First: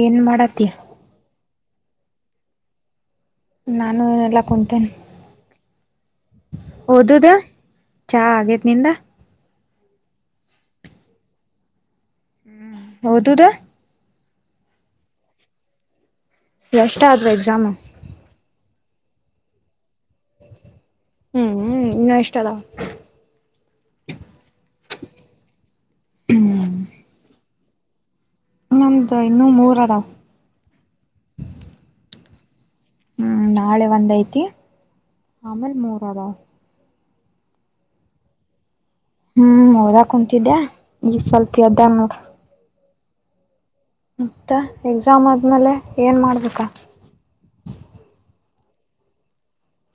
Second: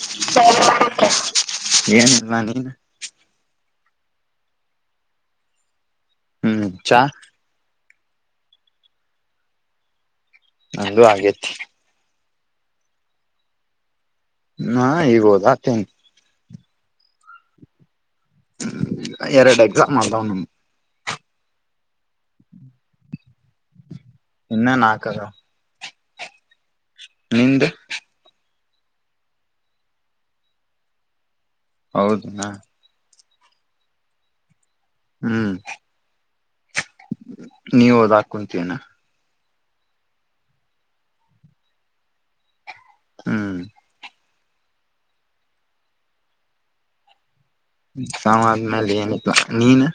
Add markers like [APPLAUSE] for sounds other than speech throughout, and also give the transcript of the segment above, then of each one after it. ಏನ್ ಮಾಡತಿ ಏನಲ್ವಾ ನೀನ್ ನಾನು ನೆಲ್ಲ ಕುಂತೇನೆ ಹ್ಮ್ ಚಾ ಓದುದ ಚಾ ಆಗೇತ್ ನಿಂದ ಅದುೂ ಆೇತಿ ಹ್ಮ ಹೌದುದ ಹಾ ಈಗ್ ಹೋದ ಆತೇನೆ ಎಷ್ಟ ಆದ್ರೆ ಎಕ್ಸಾಮು ್ಮ ಎರಡು ಎಕ್ಸಾಮ್ ಮಾಡತಾವಮ ಹ್ಮ್ ಹ್ಮ್ ಇನ್ನೂ ಎಷ್ಟ ಅದ ಇನ್ನೆ ನಾಲ್ಕರ ಹ್ಮ್ ನಿಂದ ಇನ್ನಮ್ದ ಇನ್ನುೂ ಮೂರ ಅದಾವ ಹೌದುನಾ ಹ್ಮ್ ನಾಳೆ ಒಂದ್ ಐತಿ ಆಮೇಲ್ ಮೂರಾರ ನೀವ ಅದ ಹಾಕಂತೀನಾ ಹ್ಮ್ ಓದಾ ಕುಂತಿದ್ದೆ ಈ ಸ್ವಲ್ಪ ಯ್ದನ್ ಹ್ಮ್ ಮತ್ತ ಎಕ್ಸಾಮ ಆದ್ಮೇಲೆ ಏನ್ ಮಾಡ್ಬೇಕ ಸಾಮ ಆದ್ಮೇಲೆ ಏನ ನೀನು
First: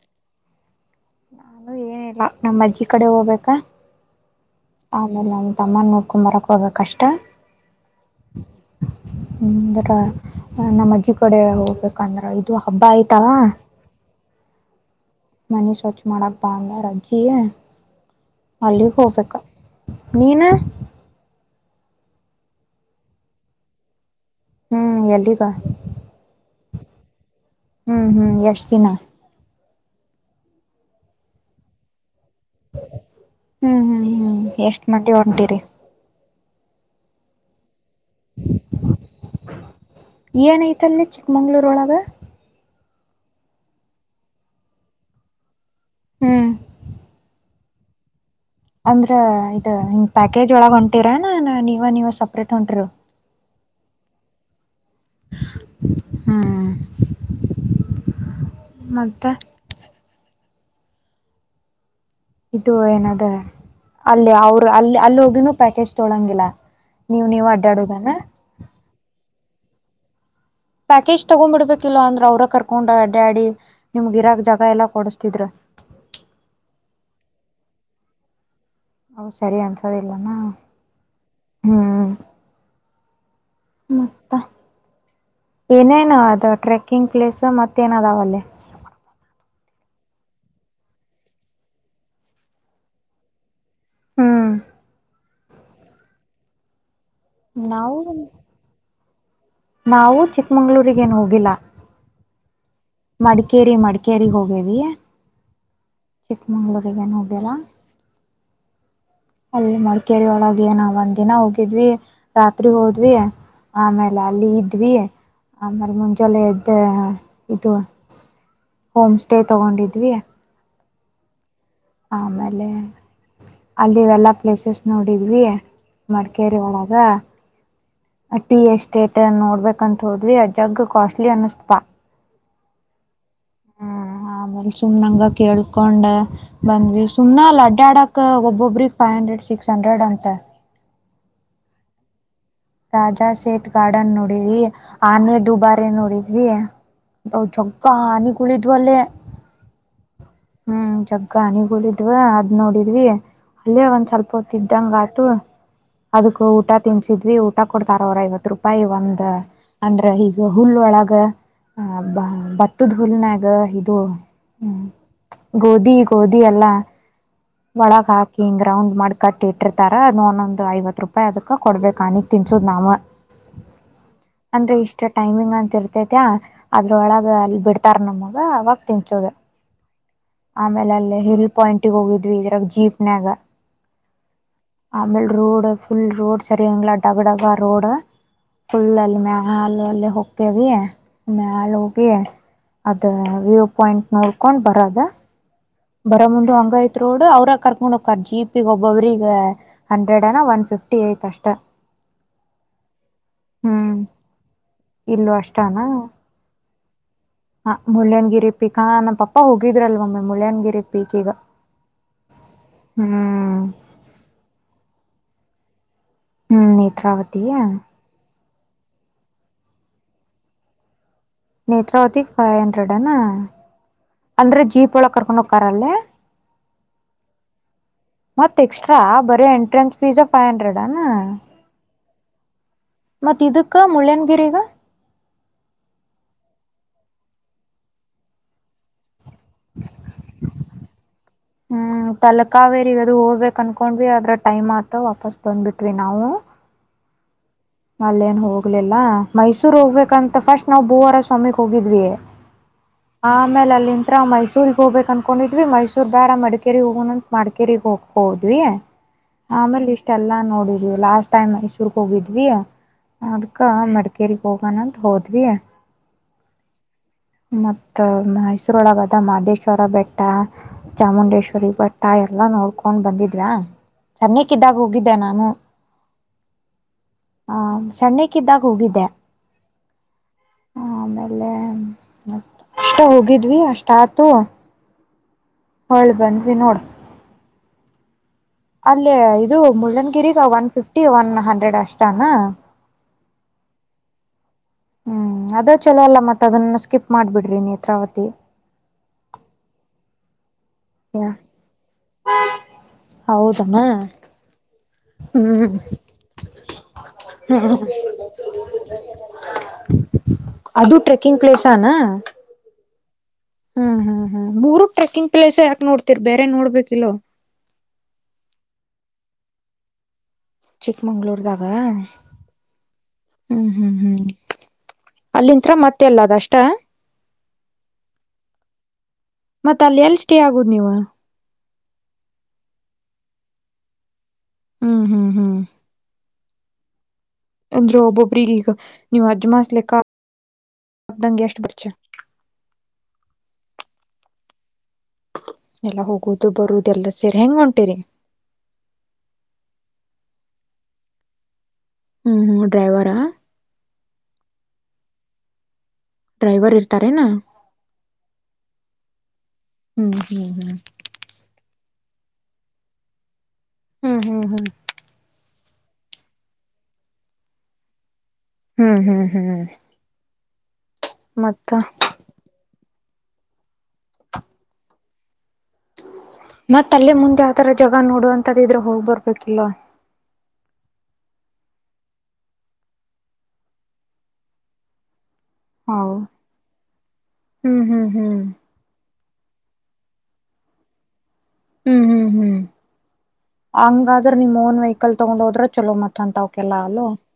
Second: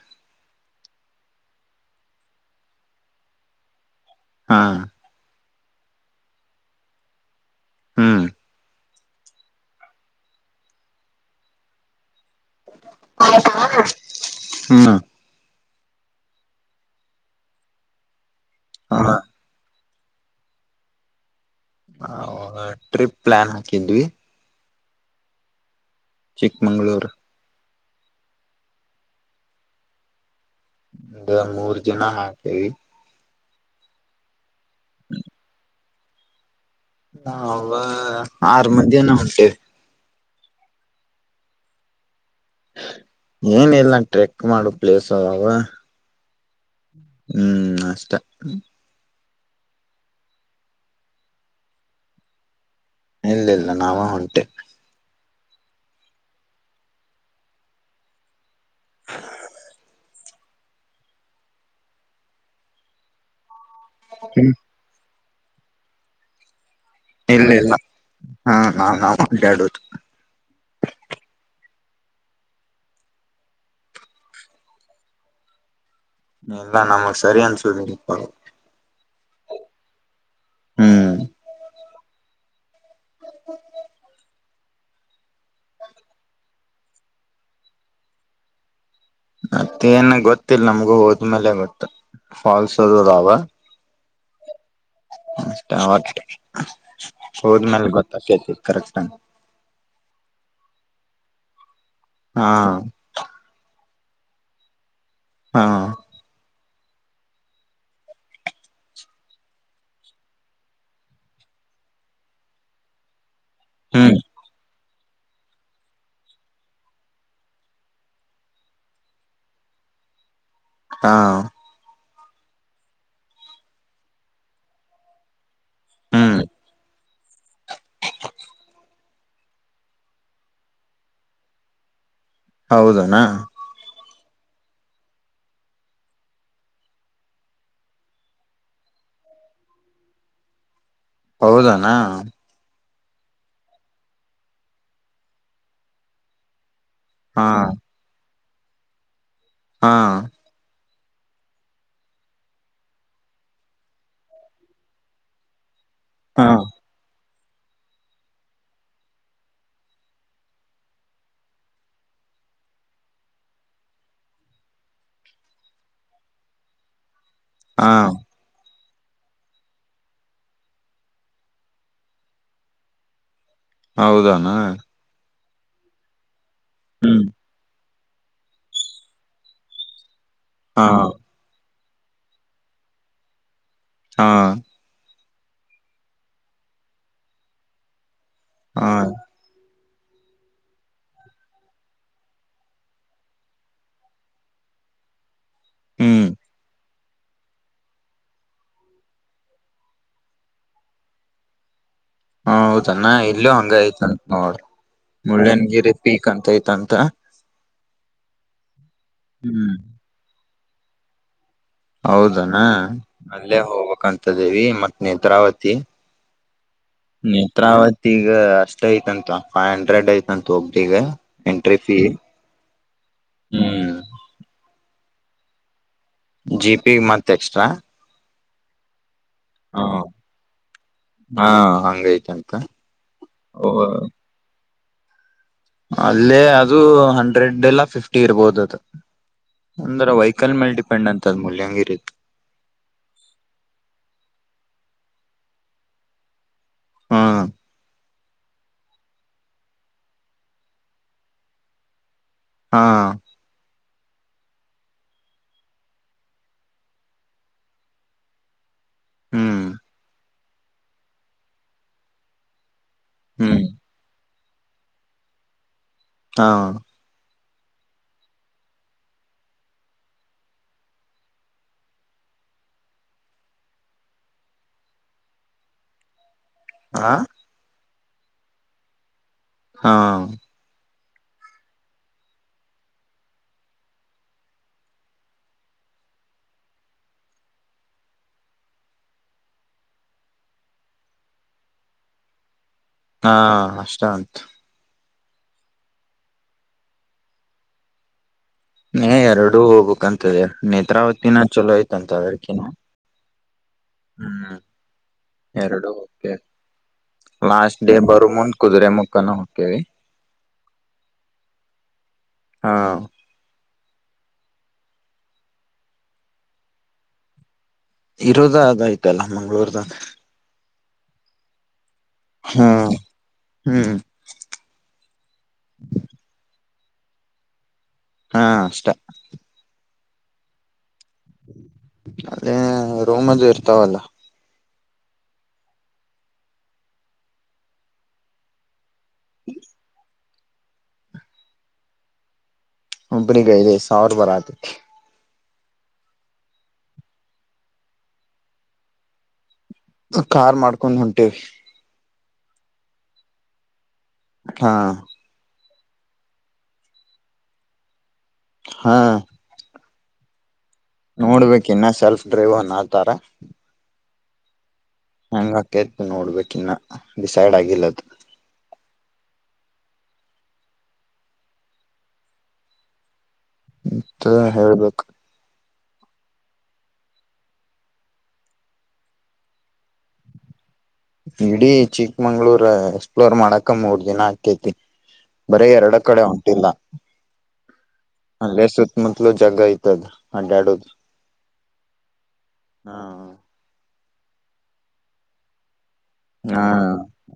ನಾನು ಏನಿಲ್ಲ ನಮ್ಮ್ ಅಜ್ಜಿ ಕಡೆ ಹೋಗ್ಬೇಕಾ ಹಾ ಆಮೇಲೆ ಅವಟಮ್ಮನ್ ನೋಡ್ಕೊಂಬರಕ್ ಹೋಗಬೇಕ ಅಷ್ಟ ಹ್ಮ್ ಹರ ನಮ್ಮಜ್ಜಿ ಕಡೆ ಹೋಗ್ಬೇಕ ಇದು ಹಬ್ಬ ಆಯ್ತಲ್ಲ ಹ್ಮ್ ಮನೆಿ ಸ್ವಚ್ ಮಾಡಕ್ ಬ ಅಲ್ಲ ರಜ್ಜಿಯ ಅಲ್ಲಿಗೆ ಹೋಗ್ಬೇಕ ನೀನು ಹ ಟ್ರಿಪ್ ಪ್ಲಾನ್ ಹಾಕಿದ್ವಿ ಹ್ಮ್ ಎಲ್ಲಿಗ ಚಿಕ್ಮಂಗಳೂರು ಹ್ಮ್ ಹ್ಮ್ ಎಷ್ಟ್ ದಿನ ಮೂರ್ ಜನ ಹಾತೇವಿ ಹ್ಮ್ ಹ್ಮ್ ಹ್ಮ್ ಎಷ್ಟ್ ಮಂದಿ ಹೊಂಟಿರಿ ನ ಆರು ಮಧಹನ ಹೊಂಟೇವೆ ಏನೈಐತಲ್ಲಿ ಚಿಕ್ಕಮಂಗ್ಳೂರೊಳಗೆ ಏನ ಇಲ್ಲ ನ ಟ್ರೆಕ್ ಮಾಡೋ ಪ್ಲೇಸ್ ಅದಾವ ಹ್ಮ್ ಹ್ಮ್ ಅಷ್ಟ ಅಂದ್ರ ಇ ಪ್ಯಾಕೇಜ್ ಒಳಗ ಹೊಂಟಿರ ನ ನೀವ ನೀವ ಸಪ್ರೇಟ್ ಹೊಂಟಿರ ಇಲ್ಲ ಇಲ್ಲ ನಾವ ಹೊಂಟೆ ಹ್ಮ್ ಮತ್ತೆ ಇದು ಏನದ ಅಲ್ಲಿ ಅವರು ಅಲ್ಲಿ ಅಲ್ಲಿ ಹೋಗನೂ ಪ್ಯಾಕೇಜ್ ತೊಳಂಗಿಲ್ಲ ನೀವು ನೀವು ಇಲ್ಲ ಇಲ್ಲ ಅಡ್ಡಾಡುದನಾ ಹಾ ನಾ ನಾ ಅಡ್ಯಾಡದು ಪ್ಯಾಕೇಜ್ ತಗೊಂಡ್ಬಿಡ್ಬೇಕ ಇಲ್ ಅಂದ್ರೆ ಅವ್ರ ಕರ್ಕೊಂಡ ಡ್ಯಾಡಿ ನಿಮಗ ಇರಾಕ್ ಜಾಗ ಎಲ್ಲಾ ಕೊಡುಸ್ತಿದ್ರು ಇಲ್ಲಾ ನಮಗೆ ಸರಿನ ಸುದಪ್ಪ ಹೌ ಸರಿ ಅನ್ಸೋದಿಲ್ಲ ಹ್ಮ್ ಮತ್ತೆ ಏನೇನ ಅದು ಟ್ರೆಕ್ಕಿಂಗ್ ಪ್ಲೇಸ್ ಮತ್ತೇನದಾವಲ್ಲೇ ಮತ್ತೇಏನ್ ಗೊತ್ತಿಲ್ಲ ನಮ್ಗು ಹೋದ್ಮೇಲೆ ಗೊತ್ತ ಫಾಲ್ಸ್ ಅದಾವ ಹ್ಮ್ ಅಷ್ಟೆ ಹೋದ್ಮೇಲೆ ನಾವು ಗೊತ್ತಾತಿ ಕರೆಕ್ಟ್ಟ ನಾವು ಚಿಕ್ಮಂಗ್ಳೂಗೇನು ಹೋಗಿಲ್ಲ ಹಾ ಮಡಿಕೇರಿ ಮಿಕ ಕೇರಿಗೆ ಹೋಗೇವಿ ಹಾ ಚಿಕ್ಕಮಂಗ್ಳೂರಿಗೆೇನು ಹೋಗ್ಯರ ಅಲ್ಲಿ ಮಡಿಕೇರಿ ಒಳಗೆ ಏ ನ ಒಂದಿನ ಹೋಗಿದ್ವಿ ರಾತ್ರಿ ಹೋದ್ವಿ ಹ್ಮ್ ಆಮೇಲೆ ಅಲ್ಲಿ ಇದ್ವಿ ಆಮೇಲೆ ಮುಂಜಳೆ ಇದ್ದ ಇದು ಹೋಮ್ ಸ್ಟೇ ತಗೊಂಡಿದ್ವಿ ಹಾ ಆಮೇಲೆ ಅಲ್ಲಿವೆಲ್ಲಾ ಪ್ಲೇಸಸ್ ನೋಡಿದ್ವಿ ಹ್ಮ್ ಮಡಿಕೇರಿ ಒಳಗ ಅಟಿ ಎಸ್ಟೇಟ್ ನೋಡ್ಬೇಕಂತ ಹೋದ್ರಿ ಅಜಗ್ ಕಾಸ್ಟ್ಲಿ ಅನಸ್ಪಾ ಹೌದನಾ ಆಮೇಲೆ ಸುಮ್ನಂಗ ಕೇಳ್ಕೊಂಡ್ ಬಂದ್ವಿ ಸುಮ್ ಲಡ್ಡಾ ಆಡಕ್ ಒಬ್ಬೊಬ್ರಿಗೆ ಪೈನ್ ಹಂಡ್ರೆಡ್ ಸಿಕ್ಸ್ ಹಂಡ್ರೆಡ್ ಅಂತ ಹೌದನಾ ರಾಜಾ ಸೇಟ್ ಗಾರ್ಡನ್ ನೋಡಿದ್ವಿ ಆನೆ ದುಬಾರಿ ನೋಡಿದ್ವಿ ಹಾ ಜೊಕ್ಕ ಹನಿಗಳಿದ್ವಲ್ಲೇ ಹಾ ಹ್ಮ್ ಜಗ್ಗ ಹನಿಗಳಿದ್ವ ಅದ್ ನೋಡಿದ್ವಿ ಅಲ್ಲೇ ಒಂದ್ ಸ್ವಲ್ಪ ಹೊತಿದ್ದಂಗ ಆಟು ಅದಕ್ ಹಾ ಊಟ ತಿನ್ಸಿದ್ರಿ ಊಟ ಕೊಡ್ತಾರ ಅವರ ಐವ ರೂಪಾಯಿ ಒಂದ ಅಂದ್ರೆ ಈಗ ಹುಲ್ ಒಳಗ ಆ ಬ ಬತ್ತದ ಹೂಲ್ನಾಗ ಇದು ಹ್ಮ್ ಗೋಧಿ ಗೋಧಿ ಎಲ್ಲಾ ಹಾ ಒಳಕ್ ಹಾಕಿಂಗ ರೌಂಡ್ ಮಾಡಿ ಕಟ್ಟಿ ಇಟ್ಟಿರ್ತಾರ ಅದು ಒಂದೊಂದ್ ಐವತ್ ರೂಪಾಯಿ ಅದಕ್ಕ ಕೊಡ್ಬೇಕ ಅನಿಕ್ ತಿನ್ಸುದ್ ನಾವು ಹೌದನಾ ಅಂದ್ರೆ ಇಷ್ಟ ಟೈಮಿಂಗ್ ಅಂತ ಇರ್ತೇತ ಹ್ಮ್ ಅದ್ರೊಳಗ ಅಲ್ಲಿ ಬಿಡ್ತ ಟರ್ ನಮ್ಮಾಗ ಅವವಾಗ ತಿನ್ಚೋಗೆ ಹಾ ಆಮೇಲೆ ಅಲ್ಲೇ ಹಿಲ್ ಪಾಯಿಂಟ್ಗ್ ಹೋಗಿದ್ವಿ ಇದ್ರಾಗ ಜೀಪ್ನ್ಯಾಗ ಹಾ ನ ರೋಡು ಫುಲ್ ರೋಡ್ ಸರಿ ಡಬ ಡಬ ರೋಡು ಹಾ ಫುಲ್ ಎಲ್ಲಿ ಹಾಲ್ ಪೆ ಹೋಗಕ ಭ ಮೆಾಲ ಹೋಗ ಅದ ವ್ಯೂ ಪಾಯಿಂಟ್ ನೋಡ್ಕೊಂಡ್ ಬರದ ಬರ ಹ್ಮ್ ಮುಂದ ಹಂಗ ಆಯ್ತ ರೋಡ್ ಅವ್ರಾಗ ಕರ್ಕೊಂಡ್ ಹಕರ್ ಜಿ ಪಿ ಒಬ್ಬೊಬ್ರಗ ಹಂಡ್ರೆಡ್ ಅನ ಒನ್ ಫಿಫ್ಟಿ ಐತ್ ಅಷ್ಟ ಹ ಹೌದಣ ಇಲ್ಲೂ ಹಂಗ ಹ್ಮ್ ಆಯ್ತಂತ ನೋಡ್ರಿ ಇಲ್ಲೂ ಮುಳ್ಳ್ಯನಗಿರಿ ಪೀಕ್ ಅಂತತ್ ಅಂತ ಹಾ ಮುಳ್ಳಯನಗಿರಿ ಪೀಕ್ ನಮ್ಮ ಪಪ್ಪ ಹ್ಮ್ ಹೋಗಿದ್ರಲ್ವಮ್ಮೆ ಮುಳ್ಳಯನಗಿರಿ ಪೀಕ್ ಈಗ ಹೌದಣ ಅಲ್ಲೇ ಹ್ಮ್ ಹೋಗ್ಬೇಕಂತದೇವಿ ಮತ್ ನೇತ್ರಾವತಿ ಹ್ಮ್ ನೇತ್ರಾವತಿಯ ನೇತ್ರಾವತಿಗ ಅಷ್ಟ ಐತಂತ ಫೈವ್ ಹಂಡ್ರೆಡ್ ಐತಂತತ್ ಒಬ್ರಿಗೆ entry fee Netravati five hundred ಅನಾ ಹ್ಮ್ ಅಂದ್ರೆ ಜೀಪ್ ಒಳ ಕರ್ಕೊಂಡ ಹೋಗ ಕಾರ್ ಅಲ್ಲಿ ಜಿ ಪಿ ಮತ್ತೆ ಎಕ್ಸ್ಟ್ರಾ ಮತ್ತತ್ ಎಕ್ಸ್ಟ್ರಾ ಬರೀ ಎಂಟ್ರೆನ್ಸ್ ಫೀಸ್ ಫೈವ್ ಹಂಡ್ರೆಡ್ನಾ ತ ಮತ್ತತ್ ಇದಕ್ಕ ಮುಳ್ಳ್ಯನಗಿರಿಗ ಅಲ್ಲೇ ಅದು ಹಂಡ್ರೆಡ್ ಎಲ್ಲ ಫಿಫ್ಟಿ ಇರ್ಬೋದ ಅದು ಒಂದ್ರ ವೈಹಿಕಲ್ ಮೇಲೆ ಡಿಪೆಂಡ್ ಅಂತ ಅದ್ ಮುಲ್ಯಂಗಿರಿ ಹ್ಮ್ ತಲಕಾವೇರಿ ಅದು ಹೋಗ್ಬೇಕಕ್ ಅನ್ಕೊಂಡ್ ಅದ್ರ ಟೈಮ್ ಆತ ವಾಪಸ್ ಬಂದುಬಿಟ್ವಿ ನಾವು ಹ್ಮ ಅಲ್ಲೇನ್ ಹೋಗ್ಲಿಲ್ಲ ಮೈಸೂರ್ ಹೋಗ್ಬೇಕಂತ ಫಸ್ಟ್ ನಾವು ಭೂವಾರ ಸ್ವಾಮಿಗ್ ಹೋಗಿದ್ವಿ ಹಾ ಆ ಆಮೇಲೆ ಅಲ್ಲಿಂದ ಹತ್ರ ಮೈಸೂರ್ಗ್ ಹೋಗ್ಬೇಕ ಅನ್ಕೊಂಡಿದ್ವಿ ಮೈಸೂರ್ ಬೇಡ ಮಡಿಕೇರಿಗೆ ಹೋಗೋಣಂತ ಮಡಿಕೇರಿಗೆಗ್ ಹೋಗಿ ಹೋದ್ವಿ ಹ್ಮ್ ಆಮೇಲೆ ಇಷ್ಟೆಲ್ಲಾ ನೋಡಿದ್ವಿ ಲಾಸ್ಟ್ ಟೈಮ್ ಮೈಸೂರ್ ಹೋಗಿದ್ವಿ ಅದ್ಕ ಹ್ಮ್ ಮಡಿಕೇಗ್ ಹೋಗಣಂತ ಹೋದ್ವಿ ಹಾ ಮತ್ತ ಮೈಸೂರೊಳಗದ ಮಹದೇಶ್ವರ ಬೆಟ್ಟ ಚಾಮುಂಡೇಶ್ವರಿ ಬೆಟ್ಟ ಎಲ್ಲ ನೋಡ್ಕೊಂಡ್ ಬಂದಿದ್ವಾ ಚೆನ್ನಕ್ ಇದ್ದಾಗ ಹೋಗಿದ್ದೆ ನಾನು ಹಾ ಹಾ ಸಣ್ಣಕ್ಗ ಹೋಗಿದ್ದೆ ಹಾ ಆಮೇಲೆ ಮ ಅಷ್ಟ ಹೋಗಿದ್ವಿ ಅಷ್ಟ ಆತು ಹಳಿ ಬನ್ ನೋಡ ಅಲ್ಲೇ ಇದು ಮುಳ್ಳನ್ಗಿರಿಗ ಒನ್ ಫಿಫ್ಟಿ ಒನ್ ಹಂಡ್ರೆಡ್ ಅಷ್ಟನಾ ಹಾ ಅಷ್ಟ ಅಂತ ಹ್ಮ್ ಅದ ಚಲೋ ಅಲ್ಲ ಮತ್ತತ್ ಅದನ್ನ ಸ್ಕಿಪ್ ಮಾಡ್ಬಿಡ್ರಿ ನೇತ್ರಾವತಿ ಏ ಎರಡುೂ ಹೋಗ್ಬೇಕಕ್ಂತದೆ ನೇತ್ರಾವತಿನ ಚಲೋ ಆಯ್ತಂತ ಅದಕಿನ ಹೌದನಾ ಹ್ಮ್ ಹ್ಮ್ ಎರಡು ಓಕೆ ಲಾಸ್ಟ್ ಡೇ ಬರು ಮುಂದ್ ಕುದುರೆ ಮುಕ್ಕನ ಹೋಗತೇವಿ ಅದು ಟ್ರೆಕ್ಕಿಂಗ್ ಪ್ಲೇಸನಾ ಹಾ ಹ್ಮ್ ಹಾ ಹ್ಮ ಮೂರು ಟ್ರೆಕ್ಕಿಂಗ್ ಪ್ಲೇಸ್ ಯಾಕೆ ನೋಡ್ತರ್ ಬೇರೆ ನೋಡ್ಬೇಕ ಇಲ್ಲೋ ಇರೋದ ಅದಾಯ್ತಲ್ಲ ಮಂಗ್ಗಳೂರ್ದಾಗ ಚಿಕ್ಮಂಗ್ಗಳೂರುದಾಗ ಹ್ಮ್ ಹ್ಮ್ ಹ್ಮ್ ಹ್ಮ್ ಅಲ್ಲಿತ್ರತ್ರ ಮತ್ತೆ ಎಲ್ಲ ಅದ ಅಷ್ಟ ಹಾ ಅಷ್ಟ ಅಷ್ಟೇ ಆಗುದ ನೀವು ಅಲ್ಲಿ ರೋಮಜು ಇರ್ತಾವಲ್ಲ ಹ್ಮ್ ಹ್ಮ್ ಹ್ಮ್ ಅಂದ್ರೋಬಬ್ಬರಿಗಿಗ ನೀವು ಅಜ್ಜ ಮಾಸಲೆಕ್ಕಾ ಅದ್ದಂಗೆ ಎಷ್ಟು [UNINTELLIGIBLE] ಒಬ್ಬನಿಗೆ ಐದೈದ್ ಸಾವಿರ ಬರಾತ ಎಲ್ಲಾ ಹೋಗುದು ಬರುದು ಎಲ್ಲ ಸೇರಿ ಹೆಂಗ ಹೊಂಟಿರಿ ಕಾರ್ ಮಾಡ್ಕೊಂಡ್ ಹೊಂಟೇವಿ ಹ್ಮ್ ಹ್ಮ್ ಡ್ರೈವರಾ ಹಾ ಡ್ರೈವರ್ ಇರ್ತಾರೇನಾ ಹಾ ಹ್ಮ್ ಹ್ಮ್ ಹ್ಮ್ ನೋಡ್ಬೇಕ ಇನ್ನ ಸೆಲ್ಫ್ ಡ್ರೈವ್ನ ಆತಾರ ಹ್ಮ್ ಹ್ಮ್ ಹ್ಮ್ ಹಂಗ ಆಕತ್ತು ನೋಡ್ಬೇಕ ಇನ್ನ ಡಿಸೈಡ್ ಆಗಿಲ್ಲದು ಹ್ಮ್ ಹ್ಮ್ ಹ್ಮ್ ಮತ್ತ ಮತ್ತ ಹೇಳ್ಬೇಕು ಮತ್ತ ಅಲ್ಲೇ ಮುಂದೆ ಯಾವದರ ಜಾಗ ನೋಡುವಂತದ್ದ ಇದ್ರೆ ಹೋಗ್ ಬರ್ಬೇಕಿಲ್ವ ಇಡೀ ಚಿಕ್ಕಮಂಗ್ಳೂರ್ ಎಕ್ಸ್ಪ್ಲೋರ್ ಮಾಡಕ ಮೂರ್ ದಿನ ಆಗ್ತೈತಿ ಬರೀ ಎರಡ ಹೌ ಕಡೆ ಹೊಂಟಿಲ್ಲ ಹ್ಮ್ ಹ್ಮ್ ಹ್ಮ್ ಅಲ್ಲೇ ಸುತ್ತಮುತ್ತಲುೂ ಜಗ ಐ ಜಗ ಅಲ್ಲಾಡೋದು ಹ್ಮ್ ಹ್ಮ್ ಹ್ಮ್ ಹಂಗಾದ್ರೆ ನಿಮ್ ಓನ್ ವೆಹಿಕಲ್ ತಗೊಂಡ್ ಹೋದ್ರ ಚಲೋ ಮತ್ತ ಹಾ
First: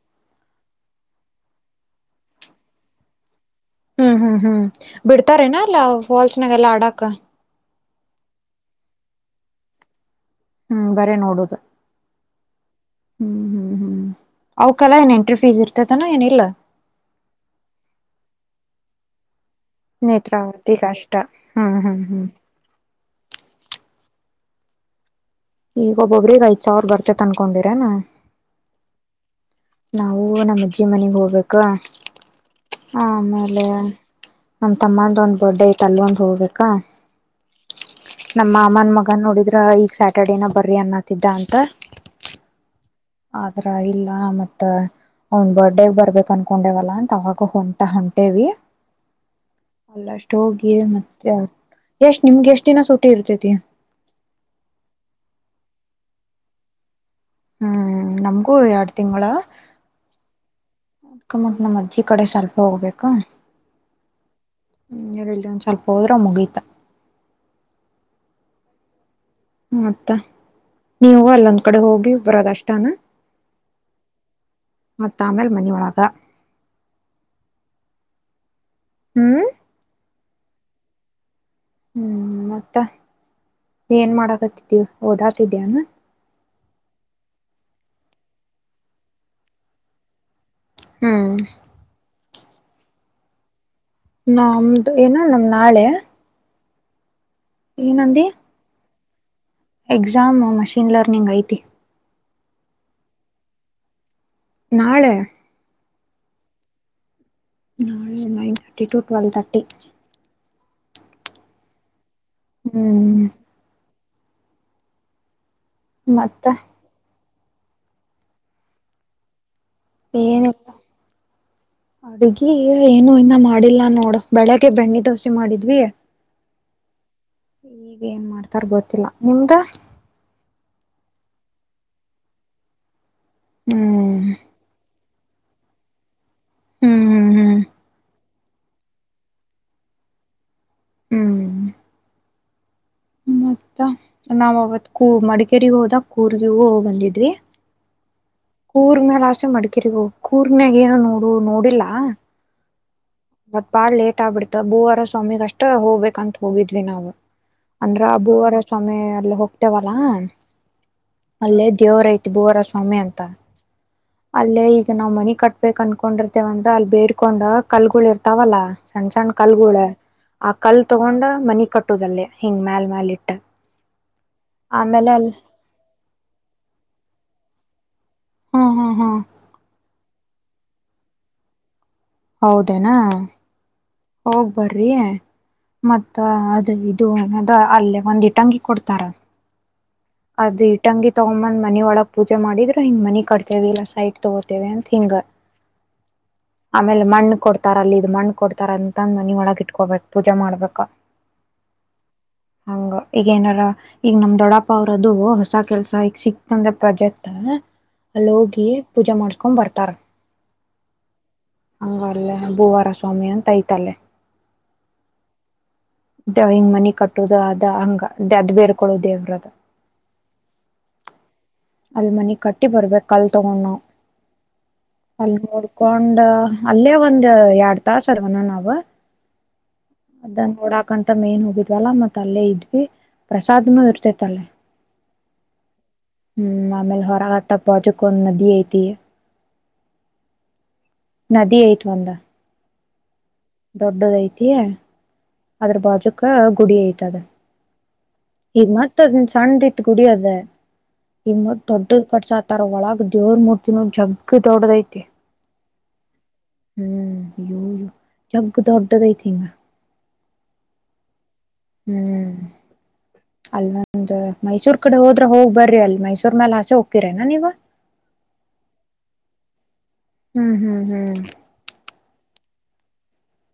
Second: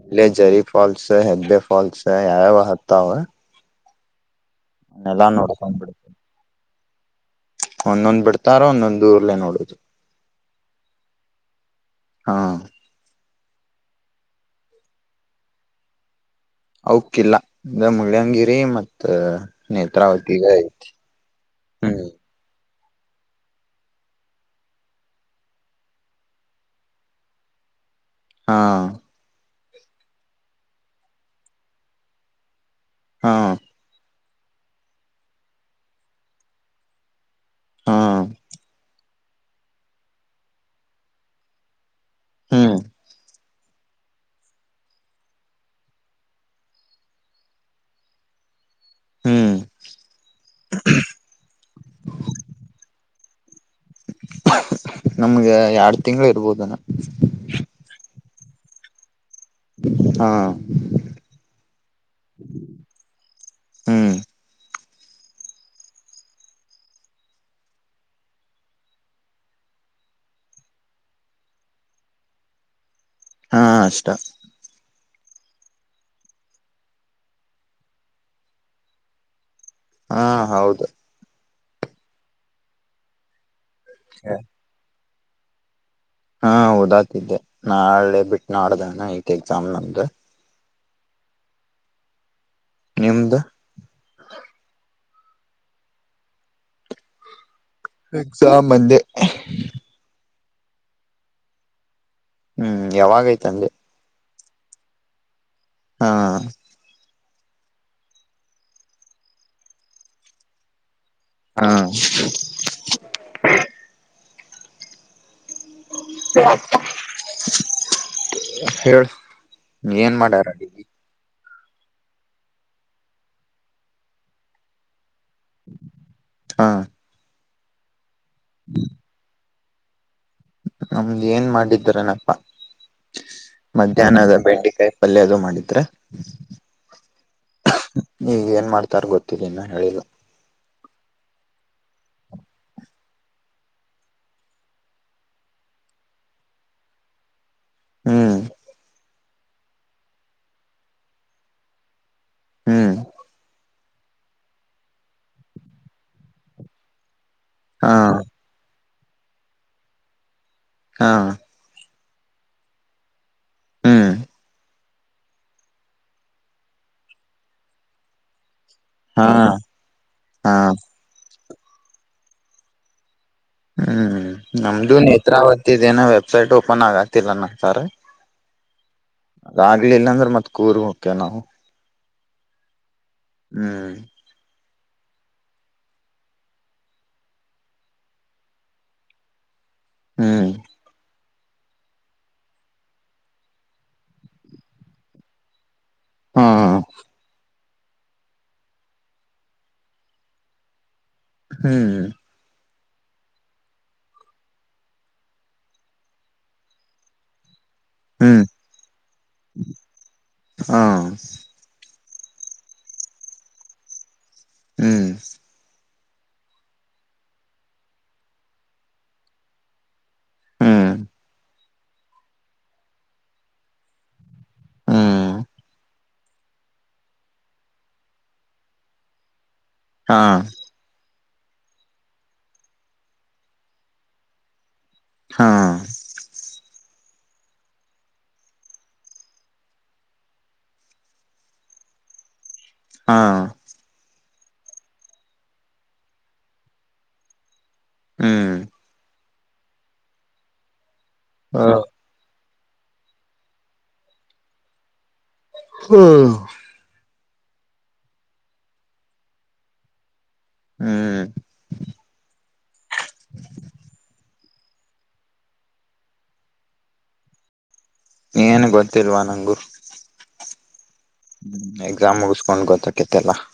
ಇಲ್ಲೆ ಜರಿ ಫಾಲ್ಸ್ ಹೆಬ್ಬೆಫಾಲ್ಸ್ ಯಾವಾವ ಹತ್ತು ಅವ ಹ್ಮ್ ಹ್ಮ್ ಹ್ಮ್ ಬಿಡ್ತಾರೇನಾ ಅಲ್ಲ ಬಿಡ ಫಾಲ್ಸ್ನಾಗೆಲ್ಲಾ ಆಡಾಕ ಒಂದೊಂದ್ ಬಿಡ್ತಾರ ಒಂದೊಂದ್ ಇಲ್ಲಾ ನೋಡೊದು ಹ್ಮ್ ಬರಿ ನೋಡೊದು ಹಾ ಹ್ಮ್ ಹ್ಮ್ ಅವ್ಕಲ್ಲಾ ಏನ್ ಎಂಟ್ರಿ ಫೀಸ್ ಇರ್ತಾತೇನು ಏನಿಲ್ಲಾ ಅವಕಿಲ್ಲ ಇಗ ಮುಳ್ಳಯಂಗಿರಿ ಮತ್ತ ನೇತ್ರಾವತಿಗೆ ಐತಿ ಹ್ಮ್ ಈಗ ಒಬ್ಬೊಬ್ರಿ ಗೆ ಐದ್ ಸಾವಿರ ಬರ್ತೆತ್ ಅನ್ಕೊಂಡಿರೆ ನಾ ಹಾ ನಾವು ನಮ್ಮಜ್ಜಿ ಮನೆಗ್ ಹೋಗ್ಬೇಕ ಹಾ ಆಮೇಲೆ ನಮ್ ತಮ್ಮಂದ ಒಂದ್ ಬರ್ಡೇ ಐತ್ ಅಲ್ಲೊಂದು ಹೋಗ್ಬೇಕಾ ಹಾ ನಮ್ಮ ಮಾಮನ್ ಮಗ ಹ ನೋಡಿದ್ರ ಈಗ ಸ್ಯಾಟರ್ಡೇನ ಬರ್ರಿ ಅನ್ನತಿದ್ದ ಅಂತ ಹ್ಮ್ ಆದ್ರ ಇಲ್ಲ ಮತ್ತೆ ಅವನ್ ಬರ್ಡೇಗ್ ಬರ್ಬೇಕ ಅನ್ಕೊಂಡೆವಲ್ಲ ಅಂತ ಅವಾಗ ಹೊಂಟ ಹೊಂಟೇವಿ ಹ್ಮ್ [UNINTELLIGIBLE] ಹೋಗಿ ಮತ್ತೆ ಎಷ್ಟ್ ನಿಮ್ಗೆ ಎಷ್ಟ್ ದಿನ ಸೂಟಿ ಇರ್ತೈತಿ ನಮ್ಗೆ ಎರಡ್ ತಿಂಗಳು ಇರ್ಬೋದೇನ ಹ್ಮ್ ನಮಗೂ ಎರಡ್ ತಿಂಗಳ ಹಾ ಅದಕಮತ್ ನಮ್ಮ್ ಅಜ್ಜಿ ಕಡೆ ಸ್ವಲ್ಪ ಹೋಗ್ಬೇಕು ಹ್ಮ್ ಹ್ಮ್ ಇಲ್ಲಿ ಒಂದ್ ಸ್ವಲ್ಪ ಹೋದ್ರೆ ಮುಗಿತ ಮತ್ತ ನೀವು ಅಲ್ಲೊಂದ್ ಕಡೆ ಹೋಗಿ ಬರದ ಅಷ್ಟೇನ ಹಾ ಅಷ್ಟ ತಾಮೇಲ್ ಮನೀಒಳಗ ಹ್ಮ್ ಹಾ ಹೌದು ಹ್ಮ್ ಮತ್ತ ಏನ್ ಮಾಡಾಕತ್ತಿದೀವಿ ಓದಾತಿದ್ಯಾನ ಹಾ ಹದತಿದ್ದೆ ನಾಳೆ ಬಿಟ್ಟು ನೋಡ್ದಾನ ಐತೆ ಎಕ್ಸಾಮ್ ನಂದು ಹ್ಮ್ ನಿಮ್ದ ನಮ್ದು ಏನ ನಮ್ ನಾಳೆ ಎಕ್ಸಾಮ್ ಅಲ್ಲಿ ಎಕ್ಸಾಮ ಮಷೀನ್ ಲೆರ್ನಿಂಗ್ ಐತಿ ಹ್ಮ್ ಯಾವಾಗೈ್ತ ಅಂದೆ ನಾಳೆ ಹಾ ನಾಳೆ nine thirty to twelve thirty ಹಾ ಹ್ಮ್ ಮತ್ತೆ ಹೇಳ ಏನ್ ಮಾಡ್ಯಾರ ಏನಿಲ್ಲ ಅಡ್ಗಿ ಏನು ಇನ್ನ ಮಾಡಿಲ್ಲ ನೋಡು ಬೆಳಿಗ್ಗೆ ಬೆಣ್ಣಿದ ಮಾಡಿದ್ವಿ ಹಾ ಈಗ ಏನ್ ಮಾಡ್ತಾರ ಗೊತ್ತಿಲ್ಲ ನಿಮ್ದ ನಮ್ದ್ ಏನ್ ಮಾಡಿದರನಪ್ಪಾ ಹ್ಮ್ ಮಧ್ಯಾಹ್ನದ ಬೇಡಿಕೆ ಪಲ್ಯ ಅದುೂ ಮಾಡಿದ್ರೆ ಹ್ಮ್ ಹ್ಮ್ ಹ್ಮ್ ಈಗ ಏನ್ ಮಾಡ್ತಾರ ಗೊತ್ತಿಲ್ಲ ಇನ್ನ ಹೇಳಿಲ್ಲ ಹ್ಮ್ ಮತ್ತ ನಾವ ಅವವತ್ ಕೂ ಮಡಿಕೇಗ ಹೋದಾಗ ಕೂರ್ಗಗೂ ಬಂದಿದ್ವಿ ಹ್ಮ್ ಕೂರ್ ಮ್ಯಾಲ ಅಷ್ಟೆ ಮಡ್ಕಿರಿೋಗ ಕೂರ್ ಮ್ಯಾಗ ಏನ ನೋಡು ನೋಡಿಲ್ಲ ಹ್ಮ್ ಮತ್ ಬಾಳ ಲೇಟ್ ಆಗ್ಬಿಡ್ತ ಭೂವಾರ ಸ್ವಾಮಿಗ್ ಅಷ್ಟ ಹೋಗ್ಬೇಕಂತ ಹೋಗಿದ್ವಿ ನಾವವು ಹಾ ಅಂದ್ರ ಅಬೂವರ ಸ್ವಾಮಿ ಅಲ್ಲಿ ಹೋಗ್ತೇವಲ್ಲ ಹಾ ಅಲ್ಲೇ ದೇವರೈತಿ ಭುವರ ಸ್ವಾಮಿ ಅಂತ ಹ್ಮ್ ಅಲ್ಲೇ ನಾವ್ ಮನಿ ಕಟ್ಬೇಕ ಅನ್ಕೊಂಡಿರ್ತೇವಂದ್ರೆ ಅಲ್ಲಿ ಬೇಡ್ಕೊಂಡ್ ಕಲ್ಗಳು ಇರ್ತಾವಲ್ಲಾ ಸಣ್ಣ ಹಾ ಸಣ್ಣ್ ಕಲ್ಗಳು ಆ ಹಾ ಕಲ್ ತಗೊಂಡ ಮನಿ ಕಟ್ಟುದಲ್ಲೇ ಹಿಂಗ್ ಮ್ಯಲ್ ಮ್ಯಾಲ ಇಟ್ಟು ಹ್ಮ್ ನಮ್ದು ನೇತ್ರಾವತಿ ಇದೇನ ವೆಬ್ಸೈಟ್ ಓಪನ್ ಆಗತಿಲ್ಲ ನ ಸರ್ ಹ್ಮ ಹ್ಮ್ ಹ್ಮ್ ಅದಗ್ಲಿಲ್ಲಾ ಅಂದ್ರೆ ಮತ್ ಕೂರ್ ಹೋಗಕೇ ನಾವು ಹೌದೇನಾ ಹ್ಮ್ ಹೋಗ್ ಬರ್ರಿ ಮತ್ತ ಅದ ಇದುದ ಅಲ್ಲೇ ಒಂದ ಇಟ್ಟಂಗಿ ಕೊಡ್ತಾರ ಹ್ಮ್ ಅದ ತಂಗಿ ತಗೊಂದ್ ಮನಿ ಒಳಗ್ ಪೂಜೆ ಮಾಡಿದ್ರ ಹಿಂಗ್ ಮನಿ ಕಟ್ತೇವಿ ಇಲ್ಲಾ ಸೈಟ್ ತಗೋತೇವಿ ಅಂತ ಹಿಂಗ ಹಾ ಆಮೇಲೆ ಮಣ್ಣು ಕೊಡ್ತ ಇತಾರ ಅಲ್ಲಿ ಇ್ ಮಣ್ಕ ಕೊಡ್ತಾರ ಅಂತಂದ ಮನಿ ಒಳಗ ಇಟ್ಕೋಬೇಕಕ್ ಪೂಜಾ ಮಾಡ್ಬೇಕಾ ಹ್ಮ್ ಹಂಗ ಈಗ ಏನಾರ ಈಗ ನಮ ದೊಡ ಪಪ್ಪ ಅವ್ರದು ಹೊಸ ಕೆಲ್ಸ ಈಕ್ ಸಿಕ್ತಂದ ಪ್ರಾಜೆಕ್ಟ್ ಅಲ್ಲಿ ಹ್ಮ್ ಹೋಗಿ ಪೂಜೆ ಮಾಡ್ಸ್ಕೊಂಡ್ ಬರ್ತಾರ ಹಾ ಹಂಗ ಭೂವಾರ ಸ್ವಾಮಿ ಅಂತ ಐತಲ್ಲೆ ಹ್ಮ್ ಹಿಂಗ್ ಮನಿ ಕಟ್ಟುದು ಅದ ಹಂಗ ಅದ್ ಬೇಡ್ಕೊಳ್ಳೋ ದೇವ್ರದ ಹ್ಮ್ ಅಲ್ ಮನಿ ಕಟ್ಟಿ ಬರ್ಬೇಕಕ್ ಅಲ್ ತಗೊಂಡ ನ ಹ್ಮ್ ಅಲ್ ನೋಡ್ಕೊಂಡ ಅಲ್ಲೇ, ಒಂದು, ಎರಡ್, ತಾಸು ಅದನ್ನಗ ಹಾ ಡಂಗೂರ ಹಾಕೊಂಡು, ಕಂಠನೆ? [INAUDIBLE] ಬಿಟವಾಳ, ಮತ್ತ್ ಅಲ್ಲೇ, ಇದ್ವಿ! ಪ್ರಸಾದ್ನು ಇರ್ತೇತ್ ಅಲ್ಲೇ? [INAUDIBLE] ಹಾ. [INAUDIBLE] ಕಾಲಾ, ತಪ್ಪಿಕೊಂಡು, ಮದುವೆ ಆಯಿತಿ? [UNINTELLIGIBLE] ಮದುವೆ ಇಟ್ಟುಕೊಂಡ? [INAUDIBLE] ಹಾ ದೊಡ್ಡದು, ಐತಿ, ಅದ್ರ, ಬಾಜುಕ, ಗುಡಿ ಐತದ? [INAUDIBLE] ಹ್ಮ್ ಈಗ, ಮತ್ತತ್, ಅದನ್ ಸಣ್ಣ ಇಟ್ ಗುಡಿಯಾಗ, ನಿನ್ನ, ದೊಡ್ಡ ಕಟ್ಟಿಸುಕಾ? [INAUDIBLE] ಹೊರಗಲಾ, ದೇವರ ಮೂರ್ತಿ ಜಗ್ಗ ದೊಡ್ಡದಾಯಿತಿ? [INAUDIBLE] ಹ್ಮ್. [UNINTELLIGIBLE] ಜಗ್ ದೊಡ್ಡದಾಯಿತಿ, ಇನ್ನ? [INAUDIBLE] ಹ್ಮ್. [INAUDIBLE] ಹ್ಮ್, ಅಲ್ವಂದ? [INAUDIBLE] ಮೈಸೂರ್, ಕಡೆ ಹೋದ್ರೆ! ಹೋಗ್ ಬರ್ರಿ ಅಲ್ ಮೈಸೂರ್, ಮೇಲೆ, ಹಸೆ, ಹೋಗಕ್ಕಿರನಾ ನೀವು? [INAUDIBLE] ಏನ್, ಗೊತ್ತಿಲ್ವಾ ನಂಗು? [INAUDIBLE] ಹ್ಮ್, ಹ್ಮ್, ಹ್ಮ್. [INAUDIBLE] ಹ್ಮ, ಎಕ್ಸಾಮ್ ಮುಗಸ್ಕೊಂಡ್ ಗೊತ್ತಕತ್ತಲ್ಲಾ? [INAUDIBLE]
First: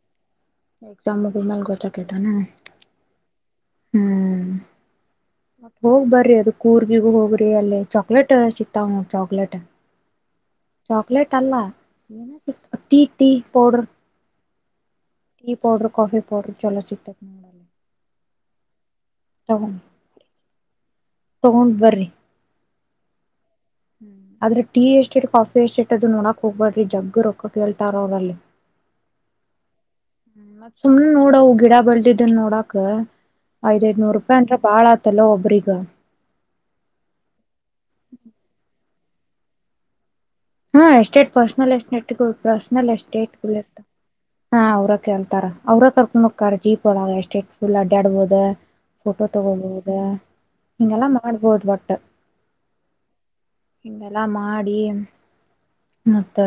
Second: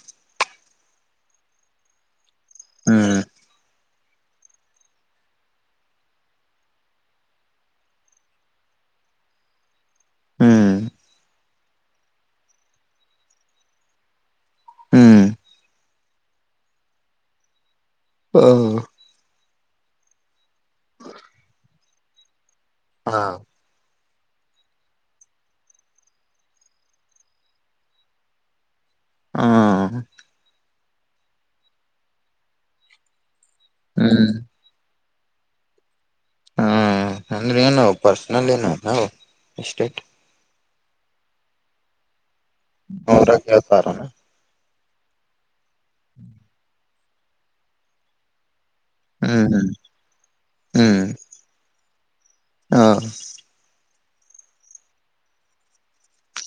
ಎಕ್ಸಾಮ್, ದೀನಾ? [INAUDIBLE] ಹ್ಮ್. [UNINTELLIGIBLE] ಹೋಗ್ ಬರ್ರಿ, ಅದ ಕೂರ್ಗಿಗ ಹೋಗ್ರಿ ಅಲ್ಲಿ ಚಾಕ್ಲೇಟ್, ಸಿಕ್ತಾವ ನೋಡು, ಚಾಕ್ಲೇಟ್? ಹ್ಮ್ [INAUDIBLE] ಚಾಕ್ಲೇಟ್, ಅಲ್ಲ, ಏನು, ಸಿ, ಟೀ, ಟೀ, ಪೌಡರ್? [INAUDIBLE] ಹ್ಮ್ ಟೀ, ಪೌಡರು, ಕಾಫಿ, ಪೌಡರ್, ಚಲೋ, ಚಿತ್ತತ್ ನೋಡಲ್ಲ? [INAUDIBLE] ಹ. [INAUDIBLE] ತಕೊಂಡು ತಕ್ಕೊಂಡು ಬರ್ರಿ? [INAUDIBLE] ಹಾ! [INAUDIBLE] ಹ್ಮ, ಆದ್ರೆ, ಟೀ, ಎಷ್ಟೇಟ್ ಕಾಫಿ, ಎಷ್ಟೆಟ್, ಅದನ್ನ ನೋಡಾಕ್ ಹೋಗ್ಬೇಡ್ರಿ! ಜಗ್ಗ, ರೊಕ್ಕ, ಕೇಳ್ತಾರ ಅವರಲ್ಲಿ? [INAUDIBLE] ಹ್ಮ. [INAUDIBLE] ಮತ್, ಸುಮ್ನೆ, ನೋಡವು! ಗಿಡ, ಬೆಳೆದಿದ್ದನ್ನು ನೋಡಕ್? [INAUDIBLE] ಐದು, ಐದುನೂರು, ಹ್ಮ್ ರೂಪಾಯಿ! ಅಂದ್ರೆ ಬಾಳ ಆಯ್ತಲ್ಲ ಒಬ್ಬರಿಗೆ? [INAUDIBLE] ಹ್ಮ, ಅಂದ್ರೆ, ಏನುವು, ಪರ್ಸನಲ್ ಏನು ನಾವು ಎಷ್ಟೇಟ್? [UNINTELLIGIBLE] ಹಾ, estate personal! Estate, personal, estate, ಅವರ ಇರ್ತ, ವ್ಯಾಪಾರನ ಹಾ, ಅವ್ರ? [INAUDIBLE] ಕೇಳ್ತಾರ, ಅವ್ರ ಕರ್ಕೊಂಡ, ಜೀಪ್ ಒಳಗ ಎಷ್ಟೇ ಫುಲ್, ಅಡ್ಡಾಡದು? [INAUDIBLE] ಫೋಟೋ, ಹ್ಮ್ ತಗೋಬಹುದಾ! ಹಿಗೆಲ್ಲ ಹ್ಮ್ ಮಾಡ್ಬೋದು ಬಟ್? ಹ್ಮ್ ಹ [INAUDIBLE] ಹಿಗೆಲ್ಲ, ಮಾಡಿ? [INAUDIBLE] ಮತ್ತ,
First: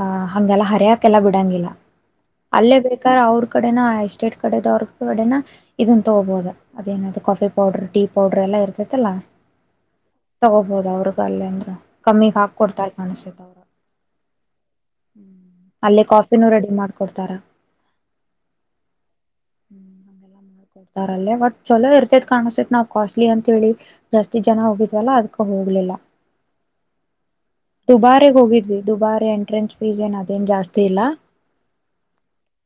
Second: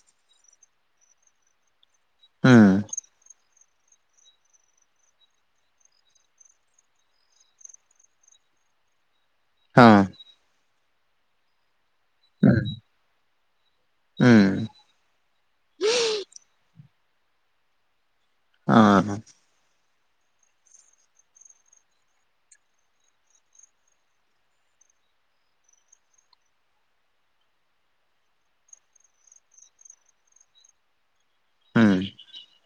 ಅ, ಹಗೆಲ್ಲ! ಹರೆಯಕೆಲ್ಲ, ಬಿಡಂಗಿಲ್ಲ? [INAUDIBLE] ಹ್ಮ್ ಅಲ್ಲೇ, ಬೇಕಾದರೆ ಅವರು? [INAUDIBLE] ಕಡೆೇನಾ, ಎಸ್ಟೇಟ್, ಕಡೆ, ಅವರು, ಕಾಡೆನಾ, ಇದನ್ ತಗೋಬಹುದು! ಅದೇನದು, ಕಾಫಿ, ಪೌಡರ್, ಟೀ, ಪೌಡರ್, ಎಲ್ಲ? [INAUDIBLE] ಅವ್ರ್ ಜೊತೆ ಲಾ? [INAUDIBLE] ಹಾ! [INAUDIBLE] ನೋಡು ಅವರಿಗೆ, ಅಲ್ಲಿ, ಅಂದ್ರೆ ಕಮ್ಮಿಯಾಗಿ ಹ್ಮ್ ಹಾಕಿಕೊಡೂತಲೆ? [INAUDIBLE] ನಾನುಸೆಟ್ಟ, ಅವರು, ಹ್ಮ್ ಅಲ್ಲೇ, ಕಾಫಿನೂ, ರೆಡಿ, ಮಾಡ್ಕ? [INAUDIBLE] ಕೊಡ್ತಾರ? [INAUDIBLE] ಹ, ಹಾ? [INAUDIBLE] ಕೊಡ್ತಾರಲ್ಲೇ, ಬಟ್ ಚಲೋ! ಇರ್ತೈತ್ ಕಾಣಿಸ್ತೈತ್, ನಾವ್, ಕಾಸ್ಟ್ಲಿ, ಅಂತ ಹೇಳಿ, ಜಾಸ್ತಿ ಜನ, ಹೋಗಿದ್ವಲ್ಲ! ಅದಕ ಹೋಗ? [INAUDIBLE] ಇಲ್ಲ, ಇಲ್ಲ? [INAUDIBLE] [INAUDIBLE] [UNINTELLIGIBLE] ದುಬಾರೆ, ಹೋಗಿದ್ವಿ! ದುಬಾರಿ ಎಂಟ್ರೆನ್ಸ್ ಫೀಸ್ ಏನು, ಅದೇನ್ ಜಾಸ್ತಿ ಇಲ್ಲ? [INAUDIBLE] ಹ್ಮ್. [INAUDIBLE]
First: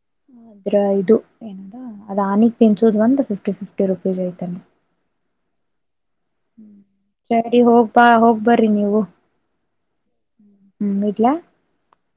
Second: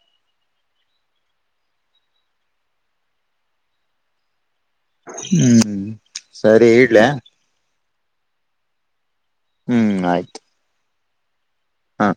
ಒಬ್ಬರು, ಇದು ಏನದು, ರಾಣಿ! ಇಂಟರ್ವ್ಯೂ ಬಂದು ಫಿಫ್ಟಿ, ಫಿಫ್ಟಿ, ಆಯ್ತು, ಏನೋ? [INAUDIBLE] ಹ್ಮ್, ಸರಿ, ಇಡ್ಲಾ? [INAUDIBLE] ಪ್ಪಾ, ಹೋಗ್ಬರ್ರಿ ನೀವು? [INAUDIBLE] ಹ್ಮ್ ಆಯ್ತು ಇ ಹಾ